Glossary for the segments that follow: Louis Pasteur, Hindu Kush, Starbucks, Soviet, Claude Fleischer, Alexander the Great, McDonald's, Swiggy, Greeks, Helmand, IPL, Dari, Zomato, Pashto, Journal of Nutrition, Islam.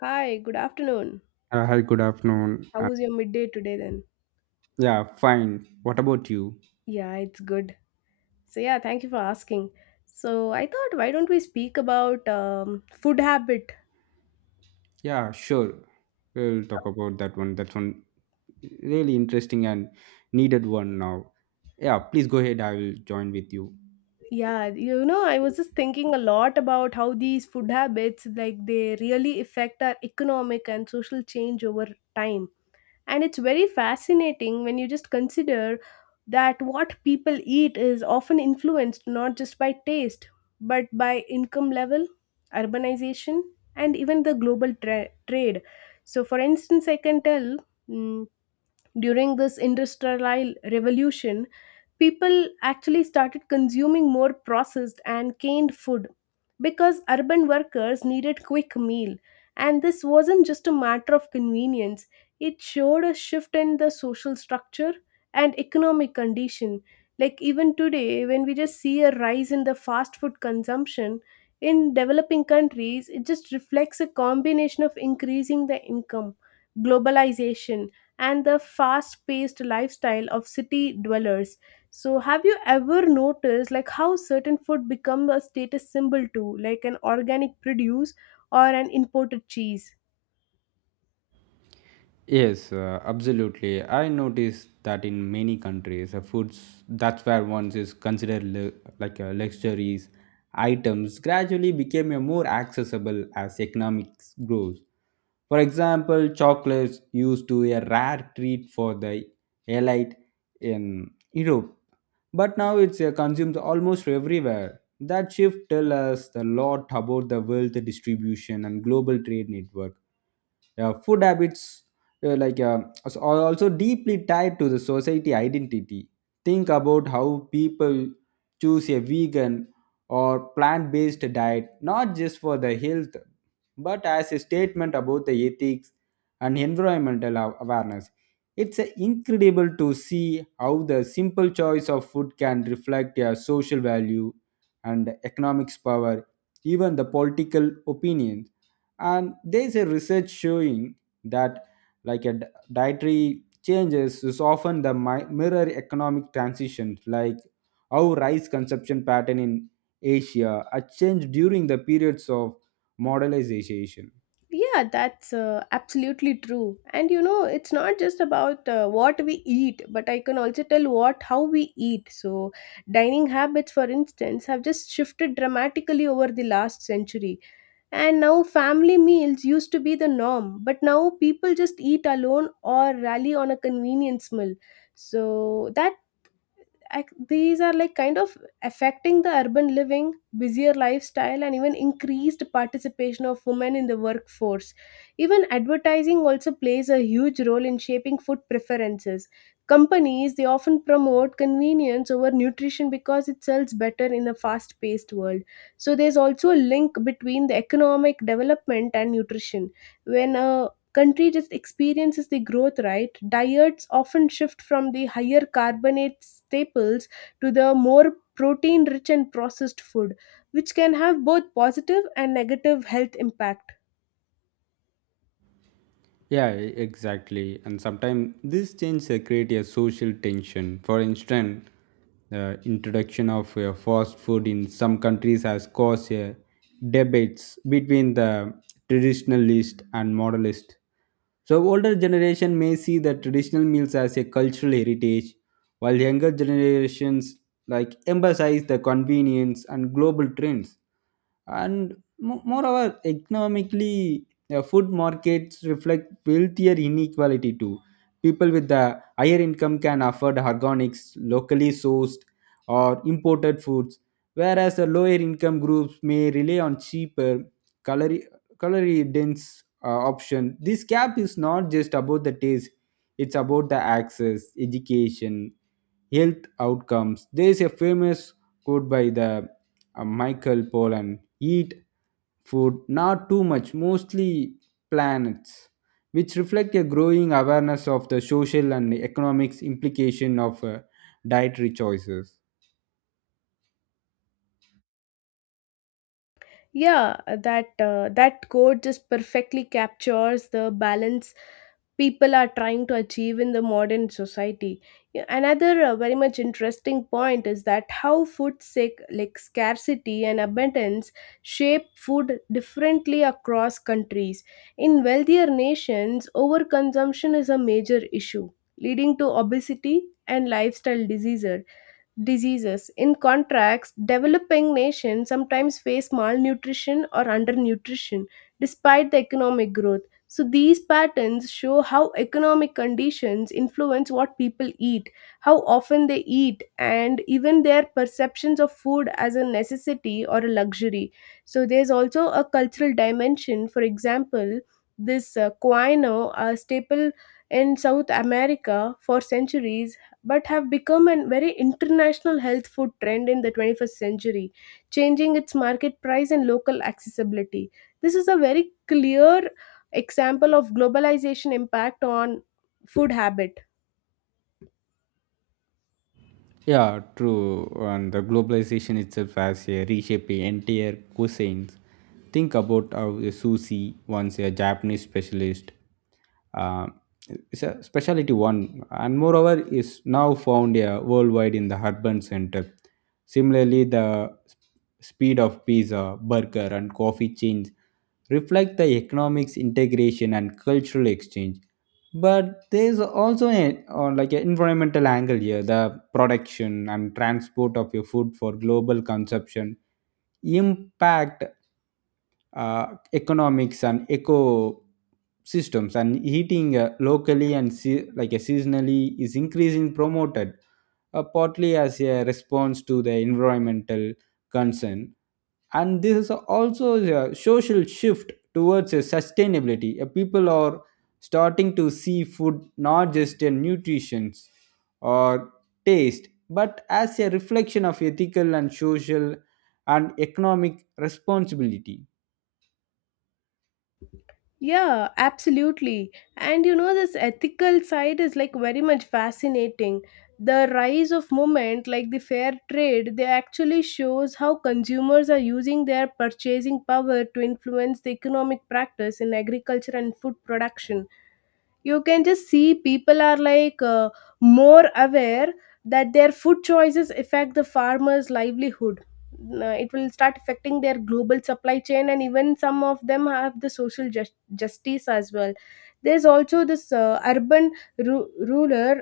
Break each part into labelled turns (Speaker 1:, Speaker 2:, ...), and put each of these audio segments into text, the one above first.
Speaker 1: Hi, good afternoon.
Speaker 2: Hi, good afternoon.
Speaker 1: How was your midday today then?
Speaker 2: Yeah, fine. What about you?
Speaker 1: Yeah, it's good. So, yeah, thank you for asking. So, I thought, why don't we speak about food habit?
Speaker 2: Yeah, sure. We'll talk about that one. That's one really interesting and needed one now. Yeah, please go ahead. I will join with you.
Speaker 1: Yeah, I was just thinking a lot about how these food habits, like, they really affect our economic and social change over time. And it's very fascinating when you just consider that what people eat is often influenced not just by taste, but by income level, urbanization, and even the global trade. So for instance, I can tell, mm, during this industrial revolution people actually started consuming more processed and canned food because urban workers needed quick meal. And this wasn't just a matter of convenience, it showed a shift in the social structure and economic condition. Like even today, when we just see a rise in the fast food consumption in developing countries, it just reflects a combination of increasing the income, globalization, and the fast paced lifestyle of city dwellers. So, have you ever noticed like how certain food become a status symbol too, like an organic produce or an imported cheese?
Speaker 2: Yes, absolutely. I noticed that in many countries, foods that's where ones is considered like luxuries items gradually became a more accessible as economics grows. For example, chocolates used to a rare treat for the elite in Europe, but now it's consumed almost everywhere. That shift tells us a lot about the wealth distribution and global trade network. Yeah, food habits, like are also deeply tied to the society identity. Think about how people choose a vegan or plant-based diet, not just for the health but as a statement about the ethics and environmental awareness. It's incredible to see how the simple choice of food can reflect a social value and economics power, even the political opinions. And there's a research showing that, like, a dietary changes is often the mirror economic transition, like how rice consumption pattern in Asia are changed during the periods of modernization.
Speaker 1: Yeah, that's absolutely true. And it's not just about what we eat, but I can also tell what how we eat. So, dining habits, for instance, have just shifted dramatically over the last century. And now, family meals used to be the norm, but now people just eat alone or rally on a convenience meal. So these are like kind of affecting the urban living busier lifestyle and even increased participation of women in the workforce. Even advertising also plays a huge role in shaping food preferences. Companies, they often promote convenience over nutrition because it sells better in a fast paced world. So there's also a link between the economic development and nutrition. When a country just experiences the growth, right, diets often shift from the higher carbonate staples to the more protein rich and processed food, which can have both positive and negative health impact.
Speaker 2: Yeah, exactly. And sometimes this change create a social tension. For instance, the introduction of fast food in some countries has caused debates between the traditionalist and modernist. So older generation may see the traditional meals as a cultural heritage, while younger generations like emphasize the convenience and global trends. And moreover, economically, food markets reflect wealthier inequality too. People with the higher income can afford organics, locally sourced, or imported foods, whereas the lower income groups may rely on cheaper, calorie-dense option. This gap is not just about the taste; it's about the access, education, health outcomes. There is a famous quote by the Michael Pollan: "Eat food, not too much, mostly planets." Which reflect a growing awareness of the social and economics implication of dietary choices.
Speaker 1: Yeah, that that quote just perfectly captures the balance people are trying to achieve in the modern society. Yeah, another very much interesting point is that how food sick like scarcity and abundance shape food differently across countries. In wealthier nations, overconsumption is a major issue, leading to obesity and lifestyle diseases. In contrast, developing nations sometimes face malnutrition or undernutrition despite the economic growth. So, these patterns show how economic conditions influence what people eat, how often they eat, and even their perceptions of food as a necessity or a luxury. So, there's also a cultural dimension. For example, this quinoa, a staple in South America for centuries, but have become a very international health food trend in the 21st century, changing its market price and local accessibility. This is a very clear example of globalization impact on food habit.
Speaker 2: Yeah, true. And the globalization itself has reshaped the entire cuisines. Think about how a sushi, once a Japanese specialist, uh, it's a specialty one, and moreover is now found worldwide in the urban center. Similarly, the speed of pizza, burger, and coffee chains reflect the economics integration and cultural exchange. But there is also or like an environmental angle here. The production and transport of your food for global consumption impact uh, economics and eco systems, and heating locally and like a seasonally is increasing promoted, partly as a response to the environmental concern. And this is also a social shift towards a sustainability. People are starting to see food not just in nutrition or taste but as a reflection of ethical and social and economic responsibility.
Speaker 1: Yeah, absolutely. And this ethical side is like very much fascinating. The rise of movement like the fair trade, they actually shows how consumers are using their purchasing power to influence the economic practice in agriculture and food production. You can just see people are like more aware that their food choices affect the farmers livelihood. It will start affecting their global supply chain, and even some of them have the social justice as well. There's also this urban ruler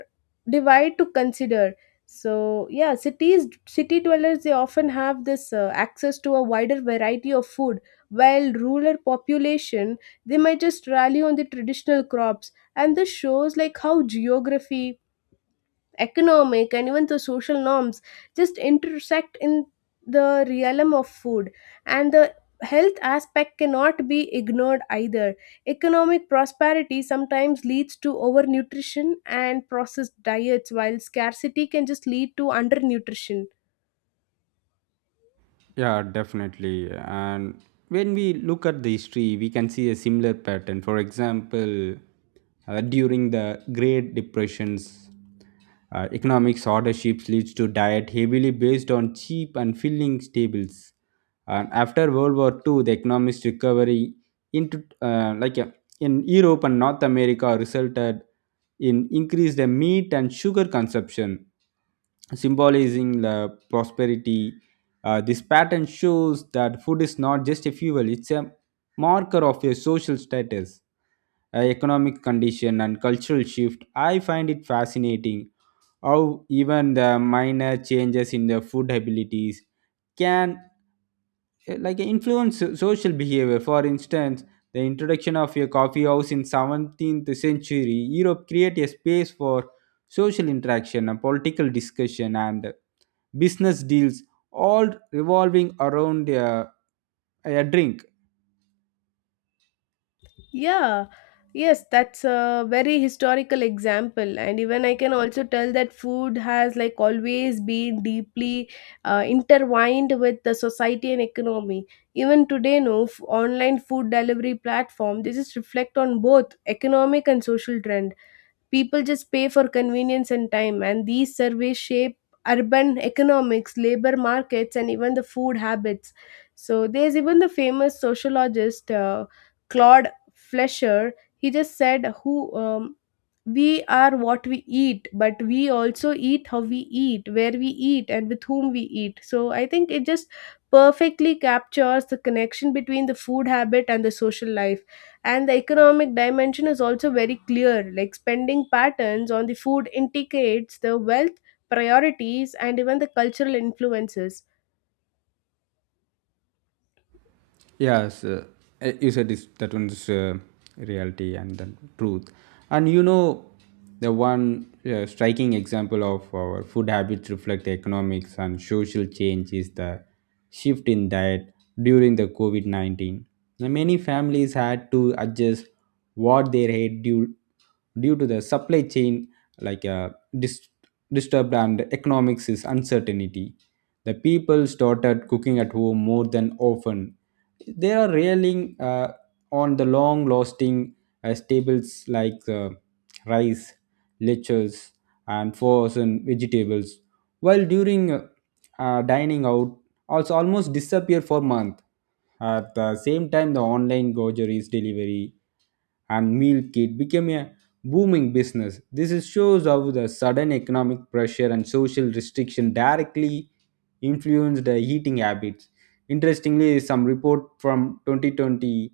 Speaker 1: divide to consider. So yeah, cities city dwellers, they often have this access to a wider variety of food, while rural population, they might just rally on the traditional crops. And this shows like how geography, economic, and even the social norms just intersect in the realm of food. And the health aspect cannot be ignored either. Economic prosperity sometimes leads to overnutrition and processed diets, while scarcity can just lead to undernutrition.
Speaker 2: Yeah, definitely. And when we look at the history, we can see a similar pattern. For example, during the Great Depressions, economic shortages leads to diet heavily based on cheap and filling staples. And after World War II, the economic recovery into like in Europe and North America resulted in increased meat and sugar consumption, symbolizing the prosperity. This pattern shows that food is not just a fuel, it's a marker of your social status, economic condition, and cultural shift. I find it fascinating how even the minor changes in the food abilities can like influence social behavior. For instance, the introduction of a coffee house in 17th century Europe create a space for social interaction and political discussion and business deals, all revolving around a drink.
Speaker 1: Yeah, yes, that's a very historical example. And even I can also tell that food has like always been deeply intertwined with the society and economy. Even today, no online food delivery platform, they just reflect on both economic and social trends. People just pay for convenience and time, and these surveys shape urban economics, labor markets, and even the food habits. So there's even the famous sociologist Claude Fleischer. He just said, "Who We are what we eat, but we also eat how we eat, where we eat, and with whom we eat." So I think it just perfectly captures the connection between the food habit and the social life. And the economic dimension is also very clear, like spending patterns on the food indicates the wealth priorities and even the cultural influences.
Speaker 2: Yes, you said this, that one's reality and the truth. And the one striking example of our food habits reflect the economics and social change is the shift in diet during the COVID-19. Now, many families had to adjust what they ate due to the supply chain, like dis- disturbed, and economics is uncertainty. The people started cooking at home more than often. They are railing on the long lasting staples like rice, leches, and frozen vegetables, while during dining out, also almost disappear for month. At the same time, the online groceries delivery and meal kit became a booming business. This is shows how the sudden economic pressure and social restriction directly influenced the eating habits. Interestingly, some report from 2020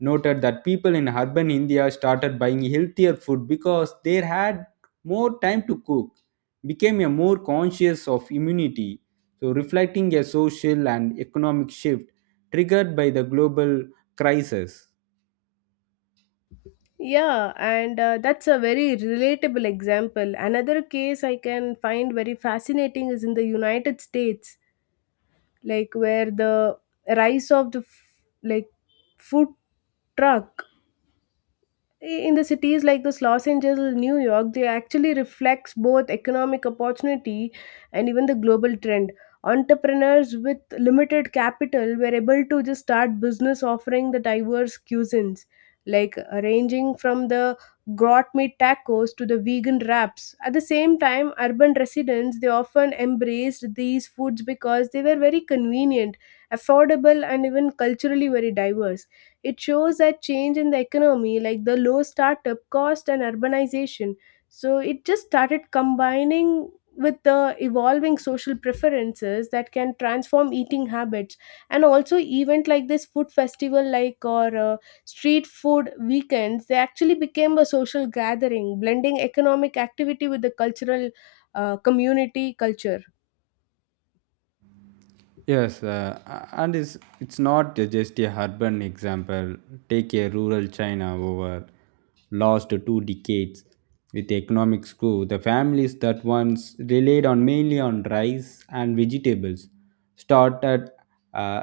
Speaker 2: noted that people in urban India started buying healthier food because they had more time to cook, became a more conscious of immunity. So, reflecting a social and economic shift triggered by the global crisis.
Speaker 1: Yeah, and that's a very relatable example. Another case I can find very fascinating is in the United States, like where the rise of the like food truck in the cities like this Los Angeles, New York, they actually reflects both economic opportunity and even the global trend. Entrepreneurs with limited capital were able to just start business offering the diverse cuisines, like ranging from the grot meat tacos to the vegan wraps. At the same time, urban residents, they often embraced these foods because they were very convenient, affordable, and even culturally very diverse. It shows a change in the economy, like the low startup cost and urbanization. So it just started combining with the evolving social preferences that can transform eating habits. And also event like this food festival, like, or street food weekends, they actually became a social gathering blending economic activity with the cultural community culture.
Speaker 2: Yes, and it's not just a urban example. Take a rural China over last 2 decades with economic screw. The families that once relied on mainly on rice and vegetables started uh,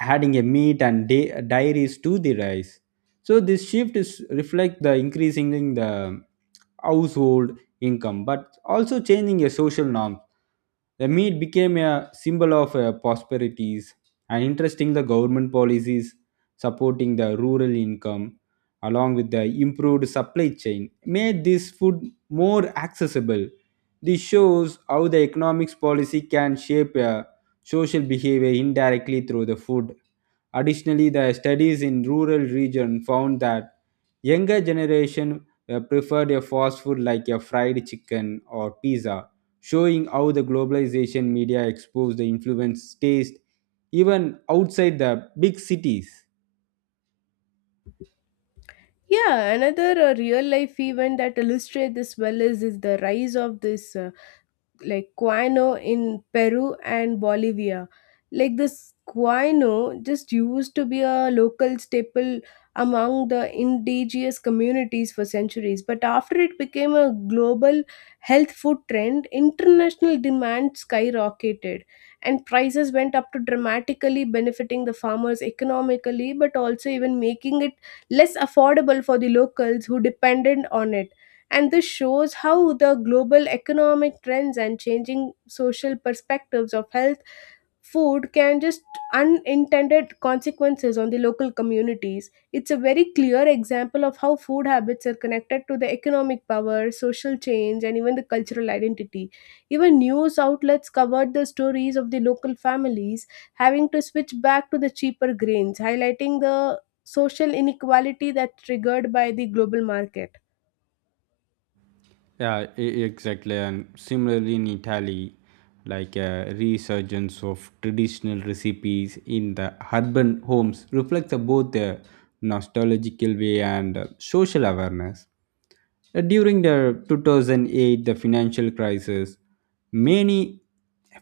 Speaker 2: adding a meat and dairies to the rice. So this shift is reflect the increasing in the household income, but also changing a social norm. The meat became a symbol of prosperities. And interesting, the government policies supporting the rural income, along with the improved supply chain, made this food more accessible. This shows how the economics policy can shape a social behavior indirectly through the food. Additionally, the studies in rural regions found that younger generation preferred a fast food like a fried chicken or pizza, showing how the globalization media exposed the influence taste even outside the big cities.
Speaker 1: Yeah, another real life event that illustrates this well is the rise of this like guano in Peru and Bolivia. Like this guano just used to be a local staple among the indigenous communities for centuries, but after it became a global health food trend, international demand skyrocketed and prices went up to dramatically benefiting the farmers economically, but also even making it less affordable for the locals who depended on it. And this shows how the global economic trends and changing social perspectives of health food can just unintended consequences on the local communities. It's a very clear example of how food habits are connected to the economic power, social change, and even the cultural identity. Even news outlets covered the stories of the local families having to switch back to the cheaper grains, highlighting the social inequality that triggered by the global market.
Speaker 2: Yeah, exactly. And similarly, in Italy, like a resurgence of traditional recipes in the urban homes reflects both the nostalgical way and social awareness. During the 2008 the financial crisis, many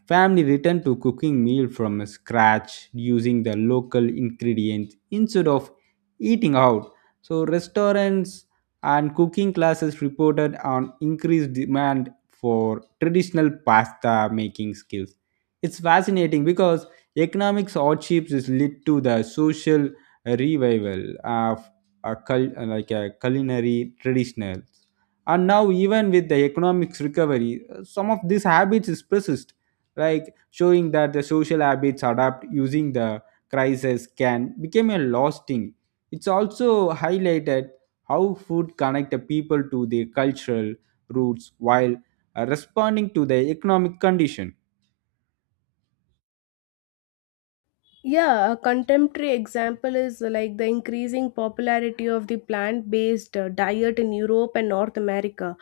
Speaker 2: families returned to cooking meal from scratch using the local ingredients instead of eating out. So restaurants and cooking classes reported on increased demand for traditional pasta making skills. It's fascinating because economic hardships is led to the social revival of a like a culinary traditionals. And now, even with the economics recovery, some of these habits is persist, like showing that the social habits adapt using the crisis can become a lasting. It's also highlighted how food connect the people to their cultural roots while responding to the economic condition.
Speaker 1: Yeah, a contemporary example is like the increasing popularity of the plant based diet in Europe and North America.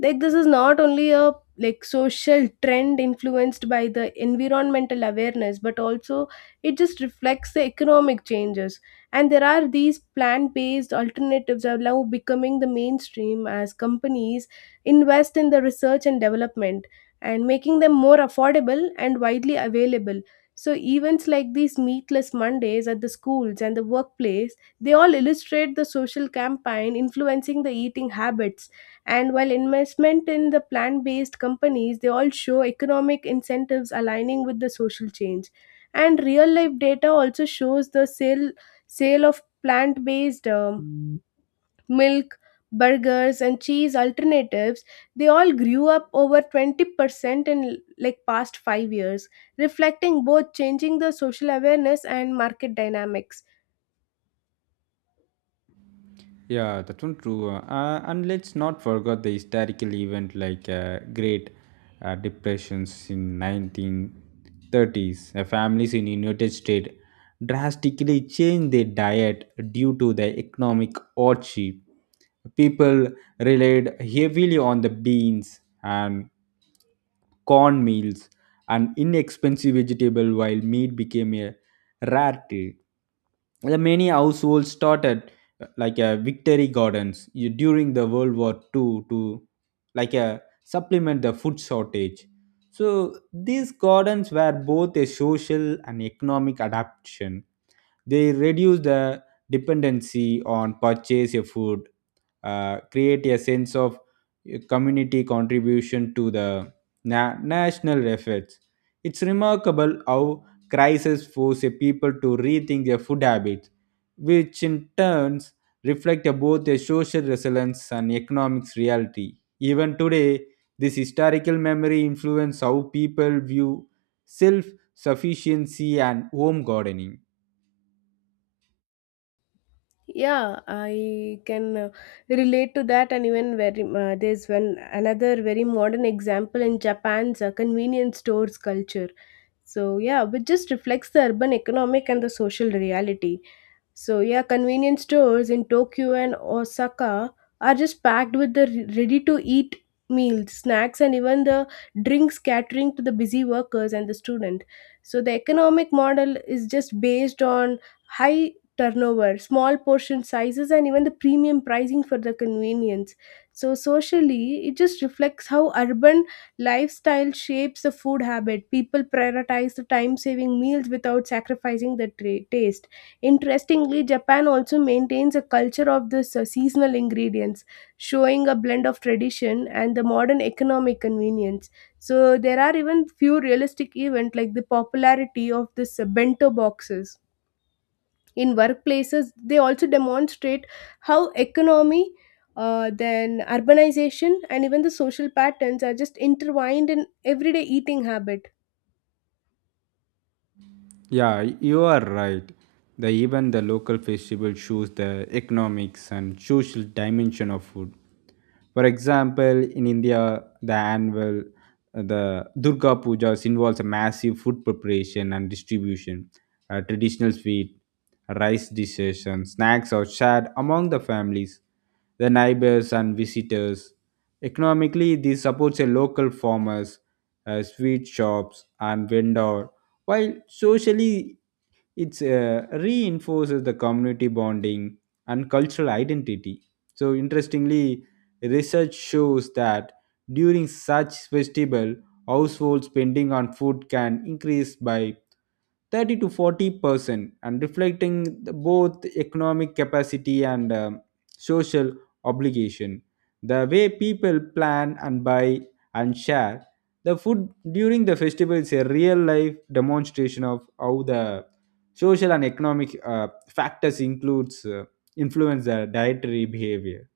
Speaker 1: Like, this is not only a like social trend influenced by the environmental awareness, but also it just reflects the economic changes. And there are these plant-based alternatives are now becoming the mainstream as companies invest in the research and development and making them more affordable and widely available. So events like these meatless Mondays at the schools and the workplace, they all illustrate the social campaign influencing the eating habits. And while investment in the plant-based companies, they all show economic incentives aligning with the social change. And real life data also shows the sale of plant-based milk, burgers, and cheese alternatives, they all grew up over 20% in like past 5 years, reflecting both changing the social awareness and market dynamics.
Speaker 2: Yeah, that's one true. And let's not forget the historical event like Great Depressions in 1930s. Families in United States drastically changed their diet due to the economic hardship. People relied heavily on the beans and corn meals, and inexpensive vegetable while meat became a rarity. The many households started like a victory gardens during the World War II to like a supplement the food shortage. So these gardens were both a social and economic adaptation. They reduce the dependency on purchase of food, create a sense of community contribution to the national efforts. It's remarkable how crises force a people to rethink their food habits, which in turns reflect both a social resilience and economics reality. Even today, this historical memory influences how people view self sufficiency and home gardening.
Speaker 1: Yeah, I can relate to that, and even very there's one another very modern example in Japan's convenience stores culture. So yeah, which just reflects the urban economic and the social reality. So yeah, convenience stores in Tokyo and Osaka are just packed with the ready to eat meals, snacks, and even the drinks catering to the busy workers and the student. So the economic model is just based on high turnover, small portion sizes, and even the premium pricing for the convenience. So socially, it just reflects how urban lifestyle shapes the food habit. People prioritize the time saving meals without sacrificing the taste. Interestingly, Japan also maintains a culture of this seasonal ingredients, showing a blend of tradition and the modern economic convenience. So there are even few realistic events like the popularity of this bento boxes in workplaces. They also demonstrate how economy, then urbanization, and even the social patterns are just intertwined in everyday eating habit.
Speaker 2: Yeah, you are right. The even the local festival shows the economics and social dimension of food. For example, in India, the annual the Durga Pujas involves a massive food preparation and distribution. A traditional sweet, rice dishes, and snacks are shared among the families, the neighbors, and visitors. Economically, this supports a local farmers, sweet shops, and vendor, while socially, it reinforces the community bonding and cultural identity. So, interestingly, research shows that during such festival, household spending on food can increase by 30 to 40% and reflecting both economic capacity and social obligation. The way people plan and buy and share the food during the festival is a real life demonstration of how the social and economic factors includes influence the dietary behavior.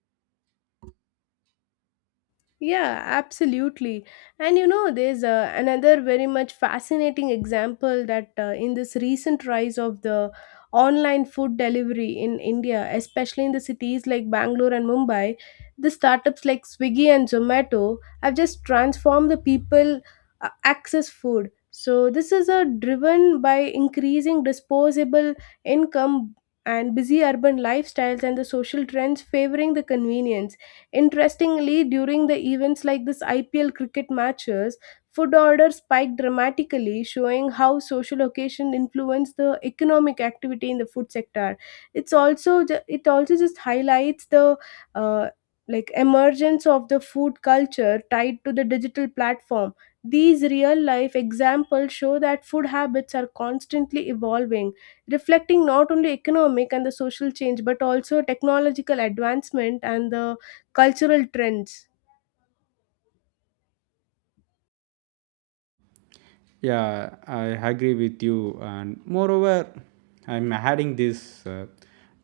Speaker 1: Yeah, absolutely. And there's another very much fascinating example that in this recent rise of the online food delivery in India, especially in the cities like Bangalore and Mumbai, the startups like Swiggy and Zomato have just transformed the people access food. So this is driven by increasing disposable income and busy urban lifestyles and the social trends favoring the convenience. Interestingly, during the events like this IPL cricket matches, food orders spiked dramatically, showing how social occasion influence the economic activity in the food sector. It also just highlights the uh, emergence of the food culture tied to the digital platform. These real life examples show that food habits are constantly evolving, reflecting not only economic and the social change but also technological advancement and the cultural trends.
Speaker 2: Yeah, I agree with you. And moreover, I'm adding this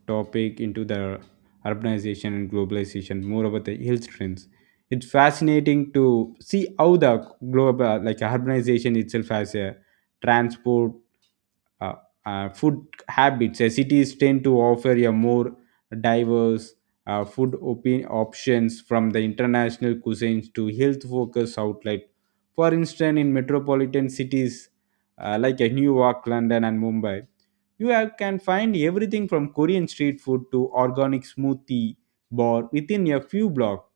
Speaker 2: topic into the urbanization and globalization, more about the health trends. It's fascinating to see how the global, like urbanization itself, has a transport uh, food habits. Cities tend to offer a more diverse food options from the international cuisines to health focused outlet. For instance, in metropolitan cities, like New York, London, and Mumbai, can find everything from Korean street food to organic smoothie bar within a few blocks.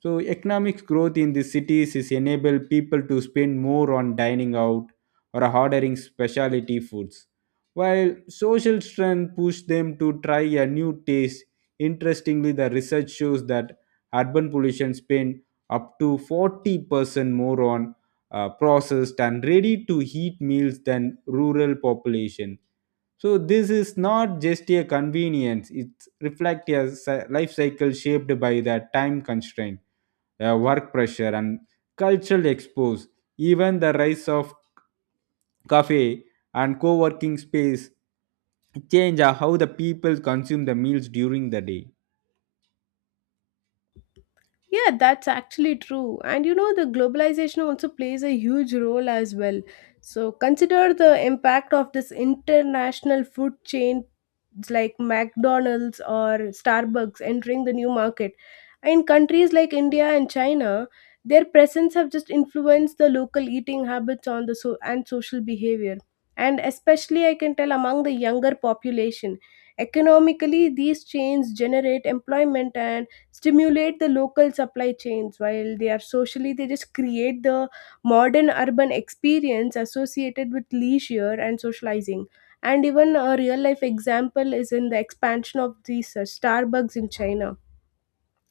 Speaker 2: So economic growth in the cities is enable people to spend more on dining out or ordering specialty foods, while social strength push them to try a new taste. Interestingly, the research shows that urban pollution spend up to 40% more on processed and ready to eat meals than rural population. So this is not just a convenience; it reflects a life cycle shaped by the time constraint, work pressure, and cultural expose. Even the rise of cafe and co-working space change how the people consume the meals during the day.
Speaker 1: Yeah, that's actually true. And you know, the globalization also plays a huge role as well. So consider the impact of this international food chain like McDonald's or Starbucks entering the new market. In countries like India and China, their presence have just influenced the local eating habits on the so- and social behavior. And especially I can tell among the younger population. Economically, these chains generate employment and stimulate the local supply chains, while they are socially they just create the modern urban experience associated with leisure and socializing. And even a real life example is in the expansion of these Starbucks in China.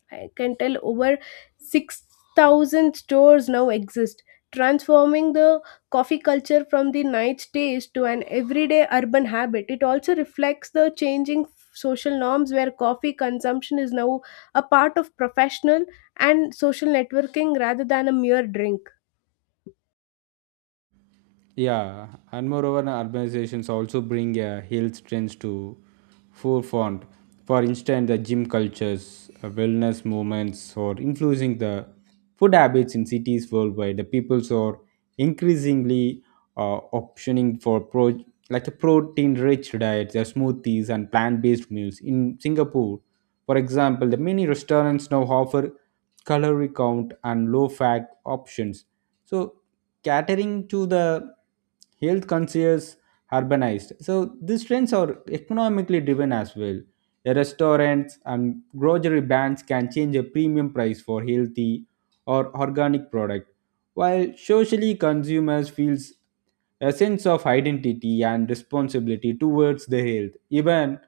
Speaker 1: I can tell over 6,000 stores now exist, transforming the coffee culture from the night taste to an everyday urban habit. It also reflects the changing social norms where coffee consumption is now a part of professional and social networking rather than a mere drink.
Speaker 2: Yeah, and moreover, the urbanizations also bring health trends to forefront. For instance, the gym cultures, wellness movements, or influencing the food habits in cities worldwide. The peoples are increasingly optioning for pro like a protein-rich diets, the smoothies, and plant-based meals. In Singapore, for example, the many restaurants now offer calorie count and low-fat options. So catering to the health conscious urbanized. So these trends are economically driven as well. A restaurants and grocery brands can change a premium price for healthy or organic product, while socially consumers feels a sense of identity and responsibility towards their health. Even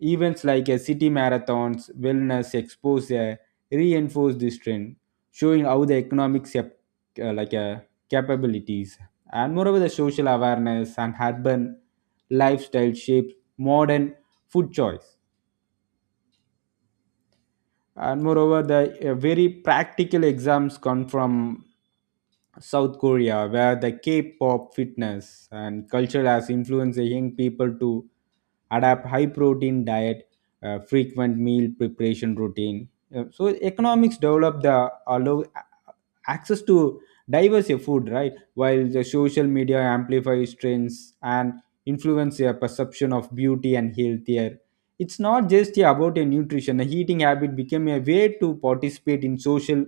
Speaker 2: events like a city marathons, wellness exposure reinforce this trend, showing how the economic like capabilities and moreover the social awareness and urban lifestyle shapes modern food choice. And moreover, the very practical exams come from South Korea, where the K-pop fitness and culture has influenced the young people to adapt high protein diet, frequent meal preparation routine. So economics develop the allow access to diverse food, right, while the social media amplifies trends and influence their perception of beauty and healthier. It's not just, yeah, about a nutrition. A eating habit became a way to participate in social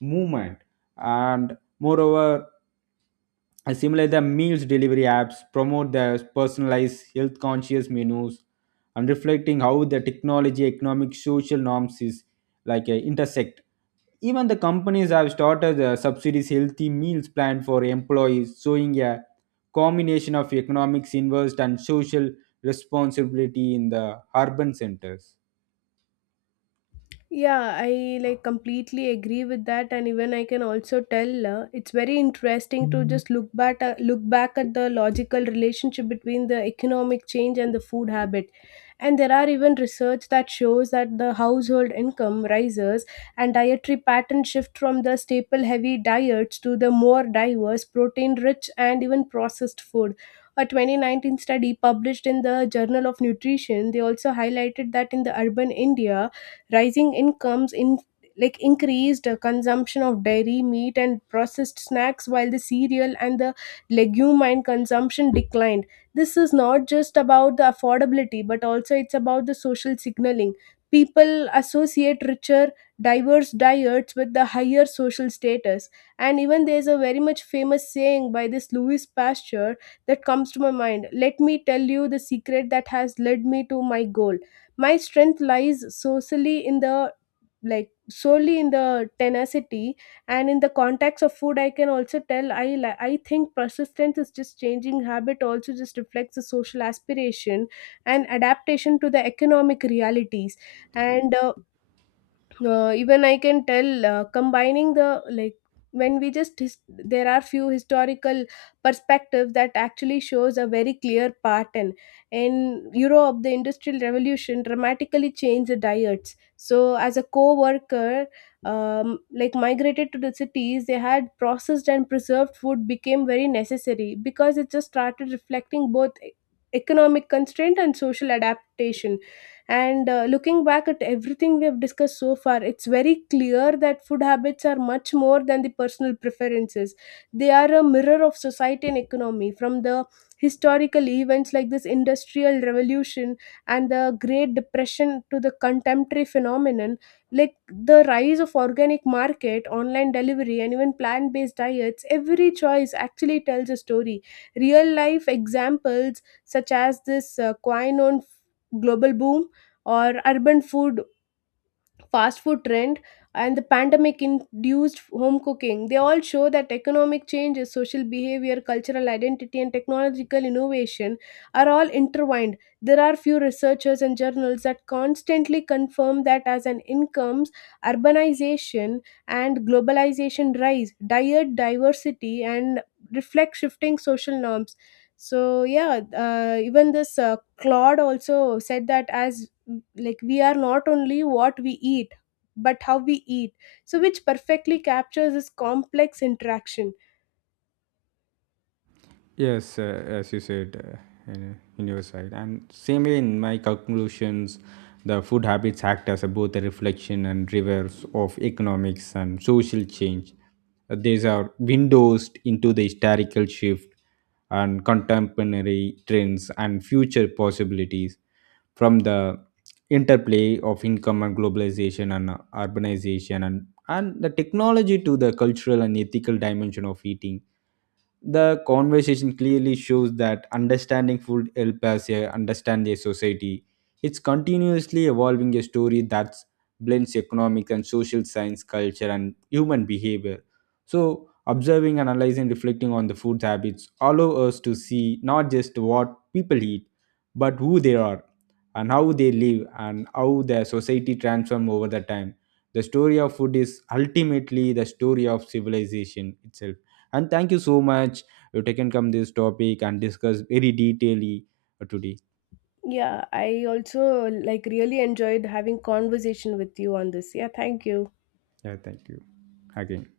Speaker 2: movement, and moreover, similar the meals delivery apps promote the personalized, health conscious menus, and reflecting how the technology, economic, social norms is like intersect. Even the companies have started the subsidies healthy meals plan for employees, showing a combination of economics, invest, and social responsibility in the urban centers.
Speaker 1: Yeah, I like completely agree with that, and even I can also tell it's very interesting to just look back, look back at the logical relationship between the economic change and the food habit. And there are even research that shows that the household income rises and dietary patterns shift from the staple heavy diets to the more diverse, protein rich, and even processed food. A 2019 study published in the Journal of Nutrition, they also highlighted that in the urban India, rising incomes in increased consumption of dairy meat and processed snacks while the cereal and the legume and consumption declined. This is not just about the affordability but also it's about the social signaling. People associate richer diverse diets with the higher social status. And even there's a very much famous saying by this Louis Pasteur that comes to my mind. Let me tell you the secret that has led me to my goal. My strength lies solely in the, solely in the tenacity. And in the context of food, I can also tell, I think persistence is just changing habit, also just reflects the social aspiration and adaptation to the economic realities. And even I can tell, combining the when we there are few historical perspectives that actually shows a very clear pattern. In Europe, the industrial revolution dramatically changed the diets. So as a co-worker migrated to the cities, they had processed and preserved food became very necessary, because it just started reflecting both economic constraint and social adaptation. And looking back at everything we have discussed so far, it's very clear that food habits are much more than the personal preferences. They are a mirror of society and economy, from the historical events like this industrial revolution and the great depression to the contemporary phenomenon like the rise of organic market, online delivery, and even plant based diets. Every choice actually tells a story. Real life examples such as this quinone global boom or urban food, fast food trend, and the pandemic induced home cooking, they all show that economic changes, social behavior, cultural identity, and technological innovation are all intertwined. There are few researchers and journals that constantly confirm that as an incomes, urbanization, and globalization rise, diet diversity and reflect shifting social norms. So yeah, even this Claude also said that, as like, we are not only what we eat but how we eat. So which perfectly captures this complex interaction.
Speaker 2: Yes, as you said, in your side, and same way in my conclusions, the food habits act as a, both a reflection and reverse of economics and social change. These are windows into the historical shift and contemporary trends and future possibilities, from the interplay of income and globalization and urbanization and the technology, to the cultural and ethical dimension of eating. The conversation clearly shows that understanding food helps us understand a society. It's continuously evolving a story that blends economic and social science, culture, and human behavior. So, observing, analyzing, reflecting on the food habits allow us to see not just what people eat, but who they are and how they live and how their society transforms over the time. The story of food is ultimately the story of civilization itself. And thank you so much. You taken come this topic and discuss very detailly today.
Speaker 1: Yeah, I also like really enjoyed having conversation with you on this. Yeah, thank you.
Speaker 2: Yeah, thank you again.